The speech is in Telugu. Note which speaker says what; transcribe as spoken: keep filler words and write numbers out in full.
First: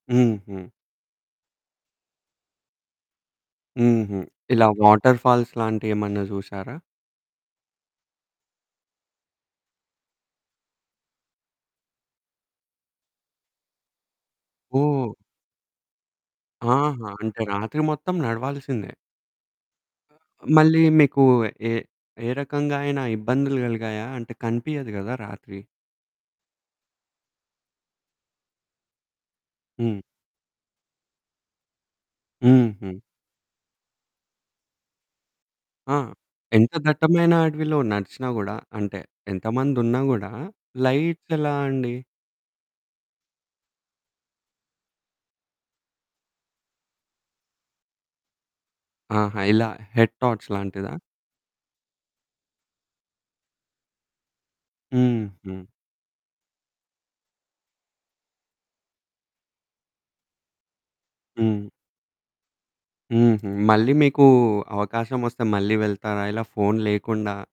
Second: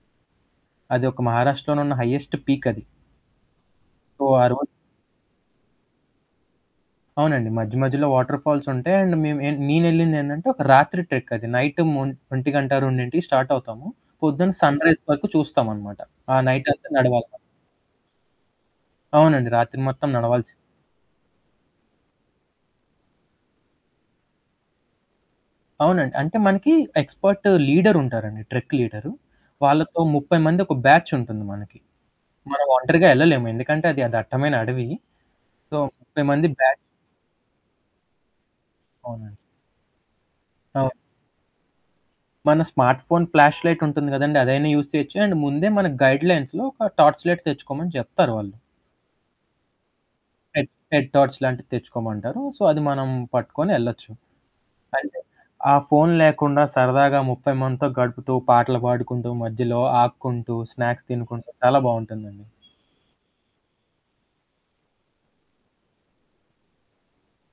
Speaker 1: హుహు.
Speaker 2: అదొక 'మహారాష్ట్రలోనున్న హైయ్యెస్టు పీక్ అది.
Speaker 1: హుహు.
Speaker 2: ఓహ్! ఆ రో
Speaker 1: ఇలా వాటర్‌ఫాల్స్ లాంటియేమన్నా చూసారా?
Speaker 2: అవునండి. మధ్య మధ్యలో వాటర్‌ఫాల్స్ ఉంటాయి. అండ్ మేము ఏన్ మే నేనెళ్ళిందేంటంటే ఒక రాత్రి ట్రెక్ అది. నైటు మొ ఒంటి గంట, రెండింటికి స్టార్ట్ అవుతాము. పొద్దున సన్‌రైజ్
Speaker 1: ఓహ్!
Speaker 2: వరకు చూస్తామనమాట. ఆ నైటంత
Speaker 1: ఆహా!
Speaker 2: నడవాల మనం.
Speaker 1: అంటే రాత్రి మొత్తం నడవాల్సిందే.
Speaker 2: అవునండి. రాత్రి మొత్తం నడవాల్సి
Speaker 1: మళ్ళీ మీకు ఏ ఏ రకంగా అయినా ఇబ్బందులు కలిగాయా? అంటే కనిపియదు కదా రాత్రి?
Speaker 2: అవునండి. అంటే మనకి ఎక్స్‌పర్టు లీడరుంటారండి. Trek leader.
Speaker 1: హ్మ్.
Speaker 2: వాళ్ళతో ముప్పై మంది ఒక బ్యాచ్ ఉంటుంది మనకి. మనం
Speaker 1: హుహు.
Speaker 2: ఒంటరిగా ఎళ్ళలేము. ఎందుకంటే అది అది దట్టమైన అడవి. సో,
Speaker 1: ఆ!
Speaker 2: ముప్పై మంది
Speaker 1: ఎంత
Speaker 2: బ్యాచ్
Speaker 1: దట్టమైన అడవిలో నడిచినా గూడా, అంటే
Speaker 2: అవునండి.
Speaker 1: ఎంతమందున్నా గూడా
Speaker 2: ఆ!
Speaker 1: లైట్స్ ఎలా అండి?
Speaker 2: మన స్మార్ట్ ఫోన్ ఫ్లాష్‌లైట్ ఉంటుంది కదండీ! అదైనా యూజ్ చేయొచ్చు. అండ్ ముందే మన గైడ్‌లైన్స్‌లో ఒక టార్చలైట్ తెచ్చుకోమని చెప్తారు వాళ్ళు.
Speaker 1: ఆహా! ఇలా హెడ్ టార్చ్
Speaker 2: హెడ్
Speaker 1: లాంటిదా?
Speaker 2: హెడ్ టార్చ లాంటివి తెచ్చుకోమంటారు. సో, అది మనం పట్టుకొని ఎళ్ళొచ్చు. అంటే
Speaker 1: హుహు.
Speaker 2: ఆ ఫోను లేకుండా సరదాగా ముప్పై మందితో గడుపుతూ, పాటలు పాడుకుంటూ, మధ్యలో ఆగుకుంటూ, స్నాక్స్ తినుకుంటూ
Speaker 1: హ్మ్.
Speaker 2: చాలా బావుంటుందండి.
Speaker 1: హుహు. మళ్ళీ మీకు అవకాశమొస్తే మళ్ళీ వెళ్తారా? ఇలా ఫోను లేకుండా